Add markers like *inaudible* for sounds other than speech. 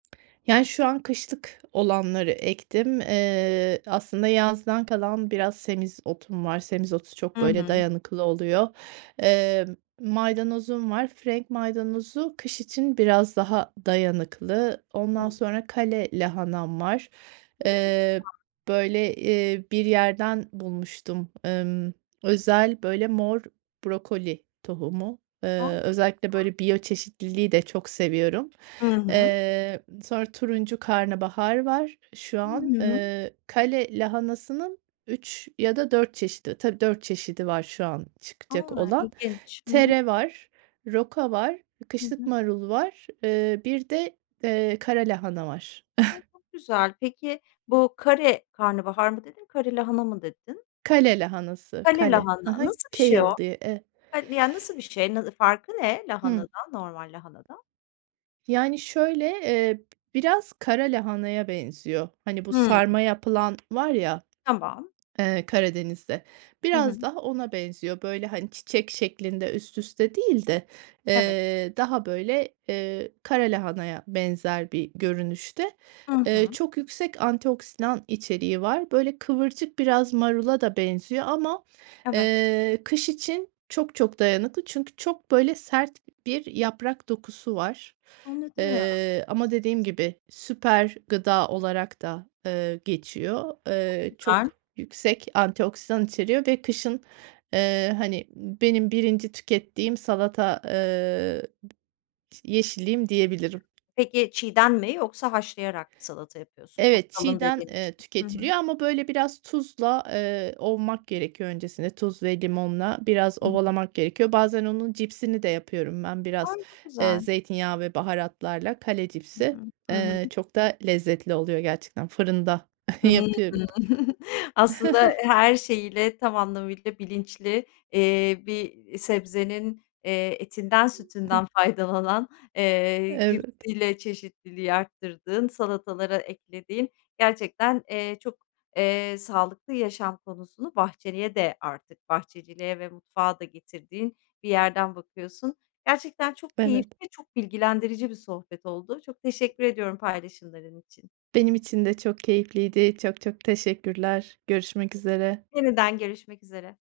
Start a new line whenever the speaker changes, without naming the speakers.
Yani, şu an kışlık olanları ektim. Eee, aslında yazdan kalan biraz semizotum var. Semizotu çok,
Hı
böyle,
hı.
dayanıklı oluyor. Emm, maydanozum var. Frenk maydanozu kış için biraz daha dayanıklı. Ondan
*unintelligible*
sonra kale lahanam var,
Hı, çok
eee,
güzel.
böyle, eee, bir yerden bulmuştum. Emm, özel, böyle, mor brokoli tohumu.
A, çok
Eee, özellikle
güzel.
böyle biyoçeşitliliği de çok seviyorum.
Hı hı.
Eee, sonra turuncu karnabahar var şu
Hı
an.
hı.
Eee, kale lahanasının 3 ya da 4 çeşidi, tabii, 4 çeşidi var şu an
A!
çıkacak olan.
İlginç. Hı hı.
Tere var, roka var,
Hı
kışlık
hı.
marul var. Eee, bir de, eee, kara lahana var.
A!
*chuckles*
Çok güzel. Pek,i bu kare karnabahar mı dedin, kare lahana mı dedin?
Kale lahanası,
Kale
kale. Hı
lahana,
hı.
nasıl bir şey o?
kale diye, eee
Han yani, nasıl bir şey, n ne farkı ne
Hıı.
lahanadan, normal lahanadan?
Yani, şöyle, eee, b biraz kara lahanaya benziyor. Hani, bu
Hımm.
sarma yapılan var ya,
Tamam.
eee, Karadeniz'de,
Hı
biraz
hı.
daha ona benziyor. Böyle, hani, çiçek şeklinde üst üste değil de,
Evet.
eee, daha böyle, eee, kara lahanaya benzer bir görünüşte.
Hı
Eee,
hı.
çok yüksek antioksidan içeriği var. Böyle, kıvırcık biraz marula da benziyor ama,
Evet.
eee, kış için çok çok dayanıklı çünkü çok, böyle, sert bir yaprak dokusu var.
Anladım.
Eee, ama dediğim gibi süper gıda olarak da, eee, geçiyor.
Çok
Eee,
güzel.
çok yüksek antioksidan içeriyor ve kışın, eee, hani, benim 1'inci tükettiğim salata, eee, bı yeşilliğim diyebilirim.
Peki, çiğden mi yoksa haşlayarak mı salata yapıyorsun? Çok
Evet,
kalın
çiğden,
dediğin
eee,
için. Hı hı.
tüketiliyor ama böyle biraz tuzla, eee, ovmak gerekiyor öncesinde. Tuz ve limonla biraz
Hı hı.
ovalamak gerekiyor. Bazen onun cipsini de yapıyorum ben biraz,
Ay! Çok
eee,
güzel.
zeytinyağı ve baharatlarla. Kale
Hı
cipsi,
hı, hı
eee,
hı.
çok da lezzetli oluyor gerçekten, fırında *chuckles*
Hıı.
yapıyorum.
*chuckles* Aslında, eee,
*chuckles*
her şeyiyle, tam anlamıyla bilinçli, iii, bir sebzenin, eee, etinden sütünden faydalanan, eee,
Evet.
*unintelligible* çeşitliliği arttırdığın, salatalara eklediğin, gerçekten, eee, çok, eee, sağlıklı yaşam konusunu bahçeliye de artık bahçeciliğe ve mutfağa da getirdiğin bir yerden bakıyorsun. Gerçekten çok keyifli
Evet.
ve çok bilgilendirici bir sohbet oldu. Çok teşekkür ediyorum paylaşımların için.
Benim için de çok keyifliydi. Çok çok teşekkürler. Görüşmek üzere.
Yeniden görüşmek üzere.